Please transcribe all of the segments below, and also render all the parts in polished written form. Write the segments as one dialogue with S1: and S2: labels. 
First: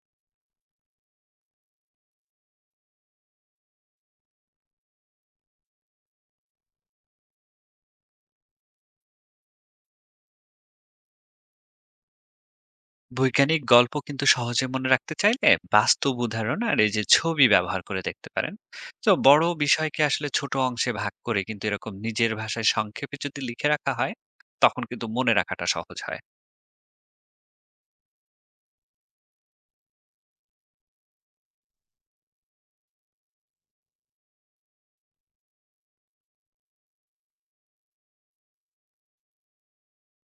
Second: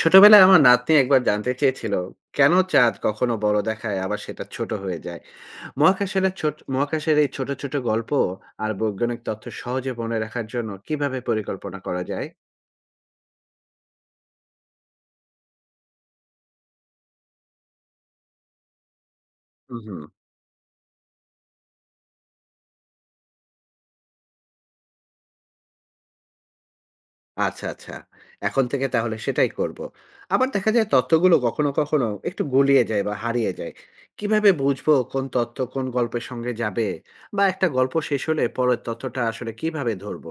S1: ছোটবেলায় আমার নাতনি একবার জানতে চেয়েছিল কেন চাঁদ কখনো বড় দেখায় আবার সেটা ছোট হয়ে যায়। মহাকাশের এই ছোট ছোট গল্প আর বৈজ্ঞানিক তথ্য সহজে মনে রাখার জন্য কিভাবে পরিকল্পনা করা যায়?
S2: বৈজ্ঞানিক গল্প কিন্তু সহজে মনে রাখতে চাইলে বাস্তব উদাহরণ আর এই যে ছবি ব্যবহার করে দেখতে পারেন। তো বড় বিষয়কে
S1: হুম।
S2: আসলে ছোট অংশে ভাগ করে কিন্তু এরকম নিজের ভাষায় সংক্ষেপে যদি লিখে রাখা হয়, তখন কিন্তু মনে রাখাটা সহজ হয়।
S1: আচ্ছা, আচ্ছা, এখন থেকে তাহলে সেটাই করব। আবার দেখা যায় তথ্যগুলো কখনো কখনো একটু গুলিয়ে যায় বা হারিয়ে যায়। কিভাবে বুঝবো কোন তথ্য কোন গল্পের সঙ্গে যাবে, বা একটা গল্প শেষ হলে পরের তথ্যটা আসলে কিভাবে ধরবো?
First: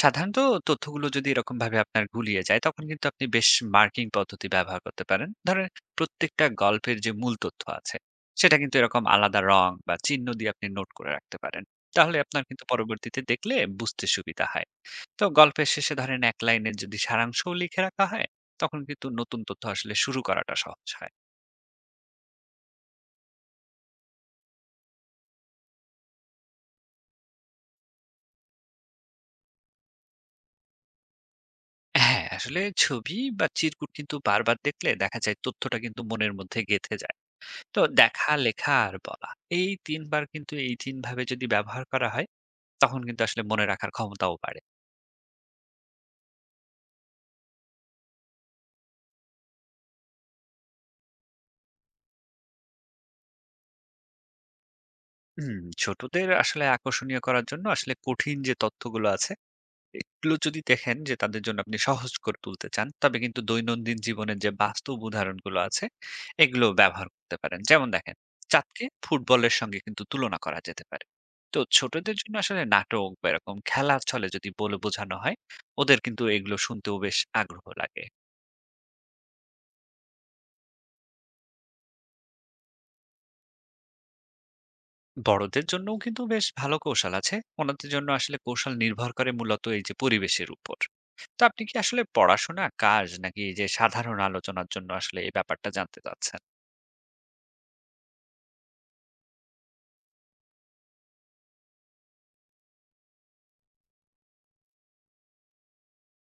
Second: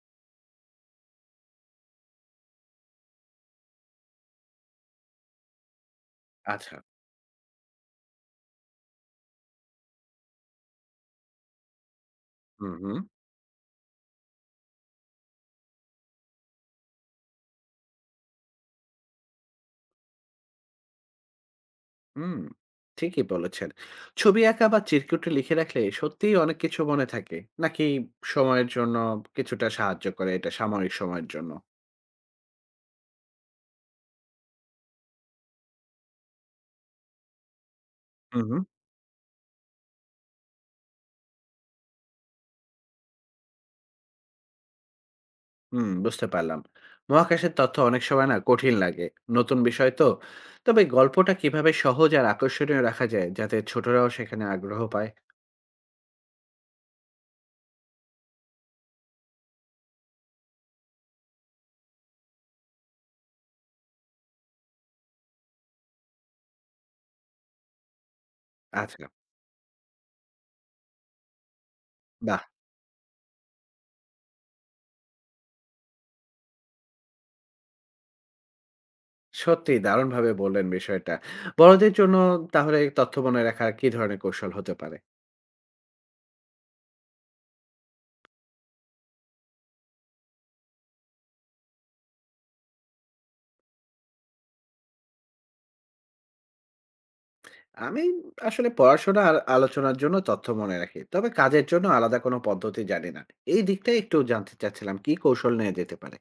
S2: সাধারণত তথ্যগুলো যদি এরকম ভাবে আপনার গুলিয়ে যায়, তখন কিন্তু আপনি বেশ মার্কিং পদ্ধতি ব্যবহার করতে পারেন। ধরেন প্রত্যেকটা
S1: আচ্ছা।
S2: গল্পের যে মূল তথ্য আছে, সেটা কিন্তু এরকম আলাদা রং বা চিহ্ন দিয়ে আপনি নোট করে রাখতে পারেন। তাহলে আপনার কিন্তু
S1: হুম, হুম।
S2: পরবর্তীতে দেখলে বুঝতে সুবিধা হয়। তো গল্পের শেষে ধরেন এক লাইনের যদি সারাংশও লিখে রাখা হয়, তখন কিন্তু নতুন তথ্য আসলে শুরু করাটা সহজ হয়।
S1: হুম, ঠিকই বলেছেন। ছবি আঁকা বা চিরকুটে লিখে রাখলে সত্যিই অনেক কিছু মনে থাকে। নাকি সময়ের জন্য কিছুটা সাহায্য করে, এটা সাময়িক সময়ের জন্য?
S2: হ্যাঁ, আসলে ছবি বা চিরকুট কিন্তু বারবার দেখলে দেখা যায় তথ্যটা কিন্তু মনের মধ্যে গেঁথে যায়। তো দেখা,
S1: হুম, হুম।
S2: লেখা আর বলা, এই তিনবার কিন্তু এই তিন ভাবে যদি ব্যবহার করা হয়, তখন কিন্তু আসলে মনে রাখার ক্ষমতাও বাড়ে।
S1: হুম, বুঝতে পারলাম। মহাকাশের তথ্য অনেক সময় না কঠিন লাগে। নতুন বিষয় তো। তবে গল্পটা কিভাবে সহজ আর আকর্ষণীয় রাখা যায় যাতে ছোটরাও সেখানে আগ্রহ পায়?
S2: হুম, ছোটদের আসলে আকর্ষণীয় করার জন্য আসলে কঠিন যে তথ্যগুলো আছে, এগুলো যদি দেখেন যে তাদের জন্য আপনি সহজ করে তুলতে চান, তবে কিন্তু দৈনন্দিন জীবনের যে বাস্তব উদাহরণগুলো আছে, এগুলো ব্যবহার করতে পারেন। যেমন দেখেন, চাঁদকে
S1: আচ্ছা।
S2: ফুটবলের সঙ্গে কিন্তু তুলনা করা যেতে পারে। তো ছোটদের জন্য
S1: বাহ!
S2: আসলে নাটক বা এরকম খেলার ছলে যদি বলে বোঝানো হয়, ওদের কিন্তু এগুলো শুনতেও বেশ আগ্রহ লাগে।
S1: সত্যিই দারুণভাবে বললেন বিষয়টা। বড়দের জন্য তাহলে তথ্য মনে রাখার কি ধরনের কৌশল হতে পারে?
S2: বড়দের জন্যও কিন্তু বেশ ভালো কৌশল আছে। ওনাদের জন্য আসলে কৌশল নির্ভর করে মূলত এই যে পরিবেশের উপর। তো আপনি কি আসলে পড়াশোনা, কাজ নাকি এই যে সাধারণ আলোচনার জন্য আসলে এই ব্যাপারটা জানতে চাচ্ছেন?
S1: আমি আসলে পড়াশোনা আর আলোচনার জন্য তথ্য মনে রাখি, তবে কাজের জন্য আলাদা কোনো পদ্ধতি জানি না। এই দিকটা একটু জানতে চাচ্ছিলাম, কি কৌশল নিয়ে যেতে পারে।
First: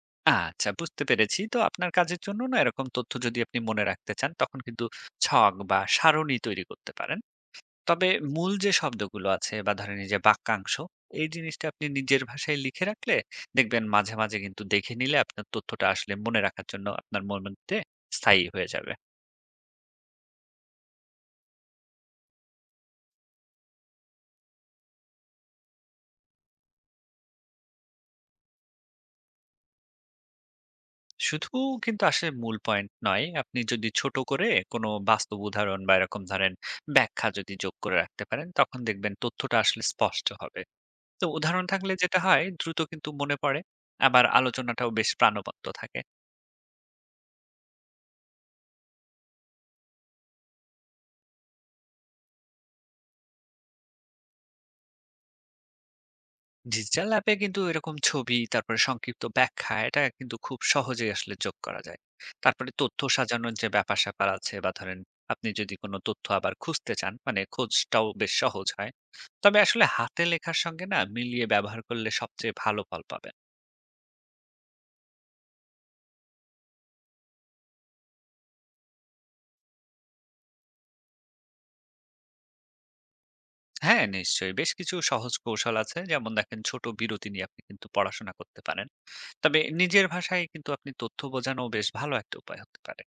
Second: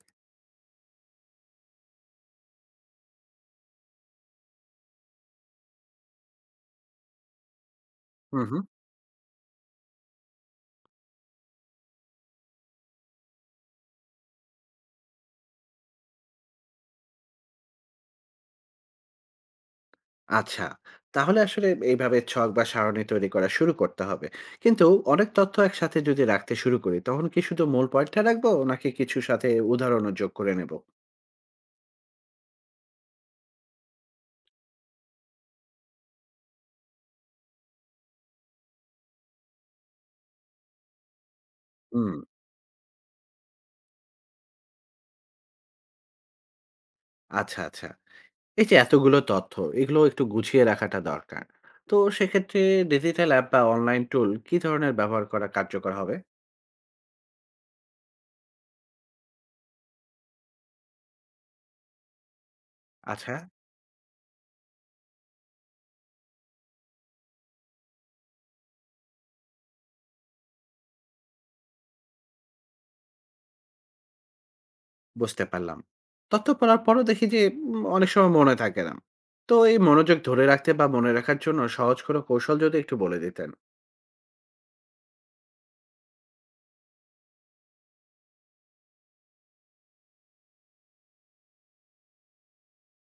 S2: আচ্ছা, বুঝতে পেরেছি। তো আপনার কাজের জন্য না এরকম তথ্য যদি আপনি মনে রাখতে চান, তখন কিন্তু ছক বা সারণী তৈরি করতে পারেন। তবে
S1: হুম,
S2: মূল
S1: হুম।
S2: যে শব্দগুলো আছে বা ধরেন এই যে বাক্যাংশ, এই জিনিসটা আপনি নিজের ভাষায় লিখে রাখলে দেখবেন মাঝে মাঝে কিন্তু দেখে নিলে আপনার তথ্যটা আসলে মনে রাখার জন্য আপনার মনের মধ্যে স্থায়ী হয়ে যাবে।
S1: আচ্ছা, তাহলে আসলে এইভাবে ছক বা সারণী তৈরি করা শুরু করতে হবে। কিন্তু অনেক তথ্য একসাথে যদি রাখতে শুরু করি তখন কি শুধু মূল পয়েন্টটা রাখবো, নাকি কিছুর সাথে উদাহরণও যোগ করে নেব?
S2: শুধু কিন্তু আসলে মূল পয়েন্ট নয়। আপনি যদি ছোট করে কোনো বাস্তব উদাহরণ বা এরকম ধরেন ব্যাখ্যা যদি যোগ করে রাখতে পারেন, তখন দেখবেন তথ্যটা আসলে স্পষ্ট হবে। তো উদাহরণ থাকলে
S1: হুম।
S2: যেটা হয় দ্রুত কিন্তু মনে পড়ে, আবার আলোচনাটাও বেশ প্রাণবন্ত থাকে।
S1: আচ্ছা, আচ্ছা, এই যে এতগুলো তথ্য, এগুলো একটু গুছিয়ে রাখাটা দরকার। তো সেক্ষেত্রে ডিজিটাল অ্যাপ বা অনলাইন টুল কি ধরনের ব্যবহার করা কার্যকর হবে?
S2: ডিজিটাল অ্যাপে কিন্তু এরকম ছবি, তারপরে সংক্ষিপ্ত ব্যাখ্যা, এটা কিন্তু খুব সহজেই আসলে যোগ করা যায়। তারপরে তথ্য
S1: আচ্ছা।
S2: সাজানোর যে ব্যাপার স্যাপার আছে বা ধরেন আপনি যদি কোনো তথ্য আবার খুঁজতে চান, মানে খোঁজটাও বেশ সহজ হয়। তবে আসলে হাতে লেখার সঙ্গে না মিলিয়ে ব্যবহার করলে সবচেয়ে ভালো ফল পাবেন।
S1: বুঝতে পারলাম। তথ্য পড়ার পরও দেখি যে অনেক সময় মনে থাকে না। তো এই মনোযোগ ধরে রাখতে বা মনে রাখার জন্য সহজ কোনো কৌশল যদি একটু বলে দিতেন।
S2: হ্যাঁ, নিশ্চয়ই বেশ কিছু সহজ কৌশল আছে। যেমন দেখেন, ছোট বিরতি নিয়ে আপনি কিন্তু পড়াশোনা করতে পারেন। তবে নিজের ভাষায় কিন্তু আপনি তথ্য বোঝানো বেশ ভালো একটা উপায় হতে পারে।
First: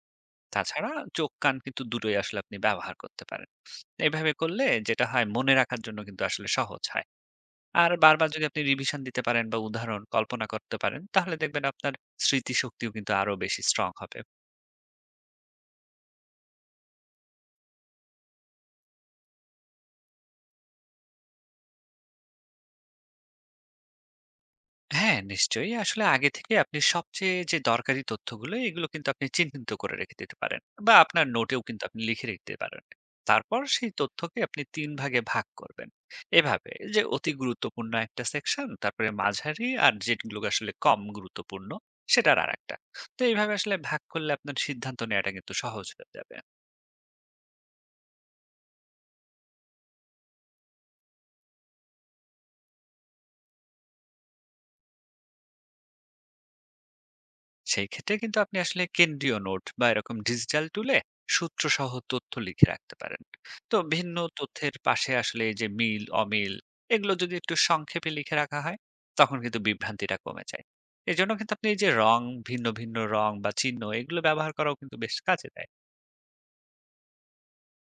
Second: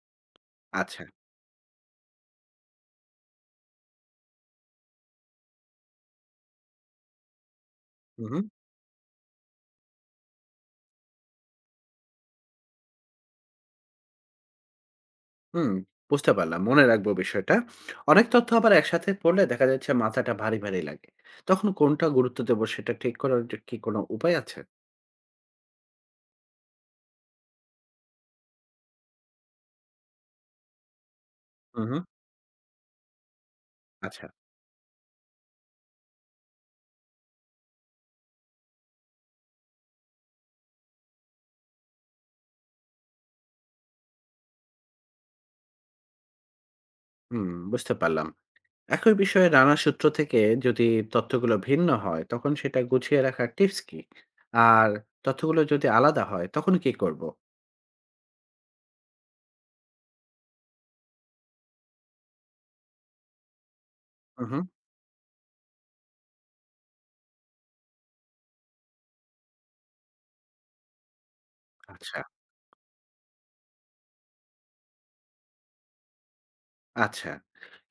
S2: তাছাড়া
S1: আচ্ছা।
S2: চোখ, কান কিন্তু দুটোই আসলে আপনি ব্যবহার করতে পারেন। এইভাবে করলে যেটা হয় মনে রাখার জন্য কিন্তু আসলে সহজ হয়। আর বারবার
S1: হুম।
S2: যদি আপনি রিভিশন দিতে পারেন বা উদাহরণ কল্পনা করতে পারেন, তাহলে দেখবেন আপনার স্মৃতিশক্তিও কিন্তু আরো বেশি স্ট্রং হবে।
S1: হুম, বুঝতে পারলাম, মনে রাখবো বিষয়টা। অনেক তথ্য আবার একসাথে পড়লে দেখা যাচ্ছে মাথাটা ভারী ভারী লাগে। তখন কোনটা গুরুত্ব দেবো সেটা ঠিক করার যে কি কোনো উপায় আছে?
S2: হ্যাঁ, নিশ্চয়ই। আসলে আগে থেকে আপনি সবচেয়ে যে দরকারি তথ্যগুলো, এগুলো কিন্তু আপনি চিহ্নিত করে রেখে দিতে পারেন। বা আপনার নোটেও কিন্তু
S1: হুম।
S2: আপনি লিখে রাখতে পারেন। তারপর সেই
S1: আচ্ছা।
S2: তথ্যকে আপনি ৩ ভাগে ভাগ করবেন। এভাবে যে অতি গুরুত্বপূর্ণ একটা সেকশন, তারপরে মাঝারি আর যেগুলো আসলে কম গুরুত্বপূর্ণ, সেটার আরেকটা। তো এইভাবে আসলে ভাগ করলে আপনার সিদ্ধান্ত নেওয়াটা কিন্তু সহজ হয়ে যাবে।
S1: হুম, বুঝতে পারলাম। একই বিষয়ে নানা সূত্র থেকে যদি তথ্যগুলো ভিন্ন হয় তখন সেটা গুছিয়ে রাখার টিপস কি? আর তথ্যগুলো যদি আলাদা হয় তখন কি করব?
S2: সেই ক্ষেত্রে কিন্তু আপনি আসলে কেন্দ্রীয় নোট বা এরকম ডিজিটাল টুলে সূত্র সহ তথ্য লিখে রাখতে পারেন। তো ভিন্ন
S1: হুম।
S2: তথ্যের পাশে আসলে এই যে মিল অমিল, এগুলো যদি একটু সংক্ষেপে লিখে রাখা হয়, তখন কিন্তু বিভ্রান্তিটা কমে যায়। এর জন্য কিন্তু আপনি এই যে রং,
S1: আচ্ছা।
S2: ভিন্ন ভিন্ন রং বা চিহ্ন, এগুলো ব্যবহার করাও কিন্তু বেশ কাজে দেয়।
S1: আচ্ছা,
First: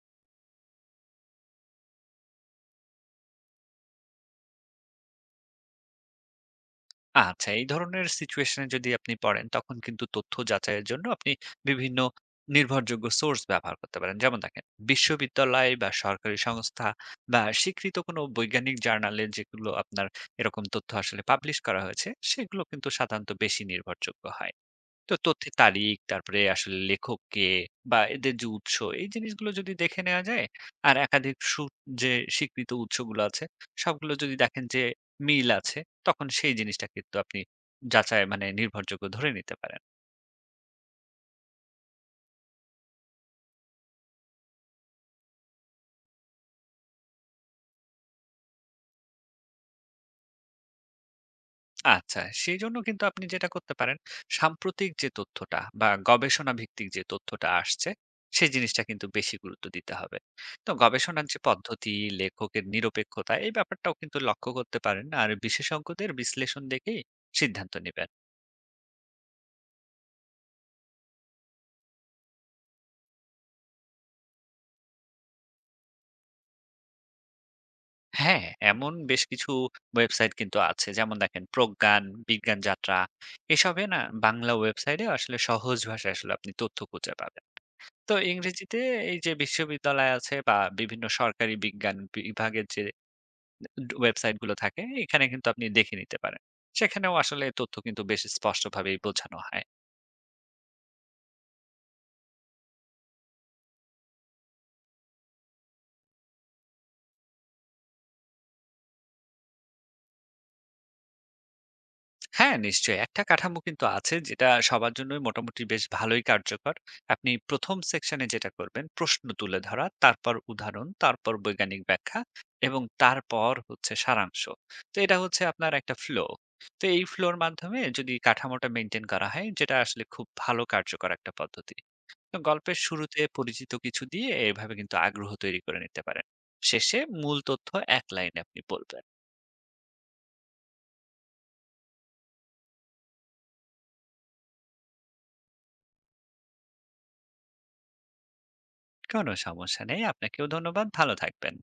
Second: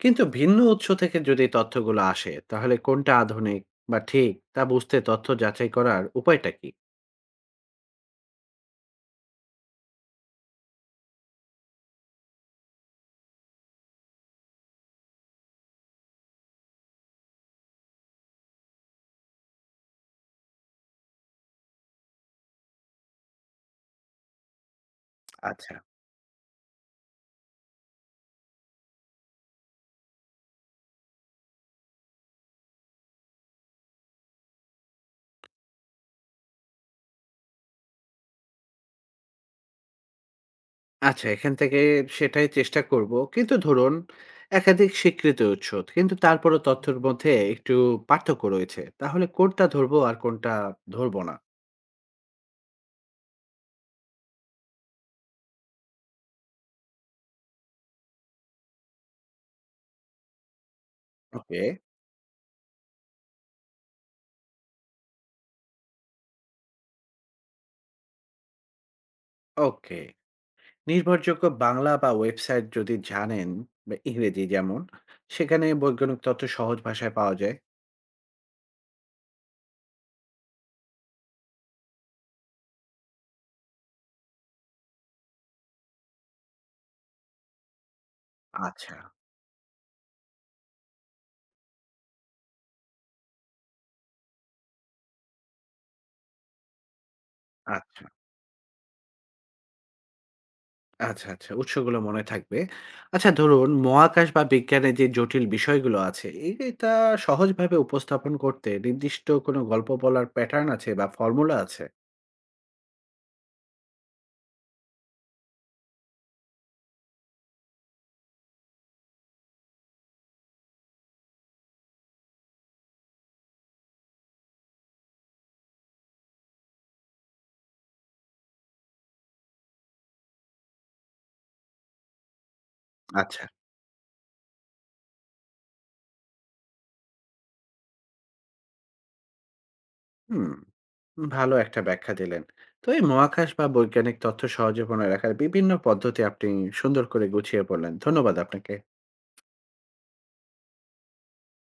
S1: কিন্তু ভিন্ন উৎস থেকে যদি তথ্যগুলো আসে তাহলে কোনটা আধুনিক বা ঠিক, তা বুঝতে তথ্য যাচাই করার উপায়টা কি?
S2: আচ্ছা, এই ধরনের সিচুয়েশন এ যদি আপনি পড়েন, তখন কিন্তু তথ্য যাচাইয়ের জন্য আপনি বিভিন্ন নির্ভরযোগ্য সোর্স ব্যবহার করতে পারেন। যেমন দেখেন, বিশ্ববিদ্যালয় বা সরকারি সংস্থা বা স্বীকৃত কোনো বৈজ্ঞানিক জার্নালে যেগুলো আপনার এরকম তথ্য আসলে পাবলিশ করা হয়েছে, সেগুলো কিন্তু সাধারণত বেশি নির্ভরযোগ্য হয়। তো তথ্যের
S1: আচ্ছা।
S2: তারিখ, তারপরে আসলে লেখক কে বা এদের যে উৎস, এই জিনিসগুলো যদি দেখে নেওয়া যায়, আর একাধিক সু যে স্বীকৃত উৎসগুলো আছে, সবগুলো যদি দেখেন যে মিল আছে, তখন সেই জিনিসটা কিন্তু আপনি যাচাই মানে নির্ভরযোগ্য ধরে নিতে পারেন।
S1: আচ্ছা, এখান থেকে সেটাই চেষ্টা করব। কিন্তু ধরুন একাধিক স্বীকৃত উৎস, কিন্তু তারপরও তথ্যের মধ্যে একটু পার্থক্য রয়েছে, তাহলে কোনটা ধরবো আর কোনটা ধরবো না?
S2: আচ্ছা, সেজন্য কিন্তু আপনি যেটা করতে পারেন, সাম্প্রতিক যে তথ্যটা বা গবেষণা ভিত্তিক যে তথ্যটা আসছে, সেই জিনিসটা কিন্তু বেশি গুরুত্ব দিতে হবে। তো গবেষণার যে
S1: ওকে।
S2: পদ্ধতি, লেখকের নিরপেক্ষতা, এই ব্যাপারটাও কিন্তু লক্ষ্য করতে পারেন। আর বিশেষজ্ঞদের বিশ্লেষণ দেখেই সিদ্ধান্ত নিবেন।
S1: ওকে। নির্ভরযোগ্য বাংলা বা ওয়েবসাইট যদি জানেন, বা ইংরেজি, যেমন, সেখানে বৈজ্ঞানিক তথ্য সহজ ভাষায় পাওয়া যায়?
S2: হ্যাঁ, এমন বেশ কিছু ওয়েবসাইট কিন্তু আছে। যেমন দেখেন প্রজ্ঞান, বিজ্ঞান যাত্রা, এসবে না বাংলা ওয়েবসাইটে আসলে সহজ ভাষায় আসলে আপনি তথ্য খুঁজে পাবেন। তো ইংরেজিতে
S1: আচ্ছা,
S2: এই যে বিশ্ববিদ্যালয় আছে বা বিভিন্ন সরকারি বিজ্ঞান বিভাগের যে ওয়েবসাইট গুলো থাকে, এখানে কিন্তু আপনি দেখে নিতে পারেন। সেখানেও আসলে তথ্য কিন্তু
S1: আচ্ছা,
S2: বেশ স্পষ্টভাবেই বোঝানো হয়।
S1: আচ্ছা, আচ্ছা। উৎসগুলো মনে থাকবে। আচ্ছা ধরুন, মহাকাশ বা বিজ্ঞানের যে জটিল বিষয়গুলো আছে, এটা সহজভাবে উপস্থাপন করতে নির্দিষ্ট কোনো গল্প বলার প্যাটার্ন আছে বা ফর্মুলা আছে?
S2: হ্যাঁ, নিশ্চয়ই। একটা কাঠামো কিন্তু আছে যেটা সবার জন্যই মোটামুটি বেশ ভালোই কার্যকর। আপনি ১ম সেকশনে যেটা করবেন প্রশ্ন তুলে ধরা, তারপর উদাহরণ, তারপর বৈজ্ঞানিক ব্যাখ্যা, এবং তারপর হচ্ছে সারাংশ। তো এটা হচ্ছে আপনার একটা ফ্লো। তো এই ফ্লোর মাধ্যমে যদি কাঠামোটা মেইনটেইন করা হয়, যেটা আসলে খুব ভালো কার্যকর একটা পদ্ধতি। তো গল্পের শুরুতে
S1: আচ্ছা।
S2: পরিচিত কিছু দিয়ে এভাবে কিন্তু আগ্রহ তৈরি করে নিতে পারেন। শেষে মূল তথ্য এক লাইনে আপনি বলবেন।
S1: হুম, ভালো একটা ব্যাখ্যা দিলেন। তো এই মহাকাশ বা বৈজ্ঞানিক তথ্য সহজে মনে রাখার বিভিন্ন পদ্ধতি আপনি সুন্দর করে গুছিয়ে বললেন। ধন্যবাদ আপনাকে।
S2: কোনো সমস্যা নেই। আপনাকেও ধন্যবাদ। ভালো থাকবেন।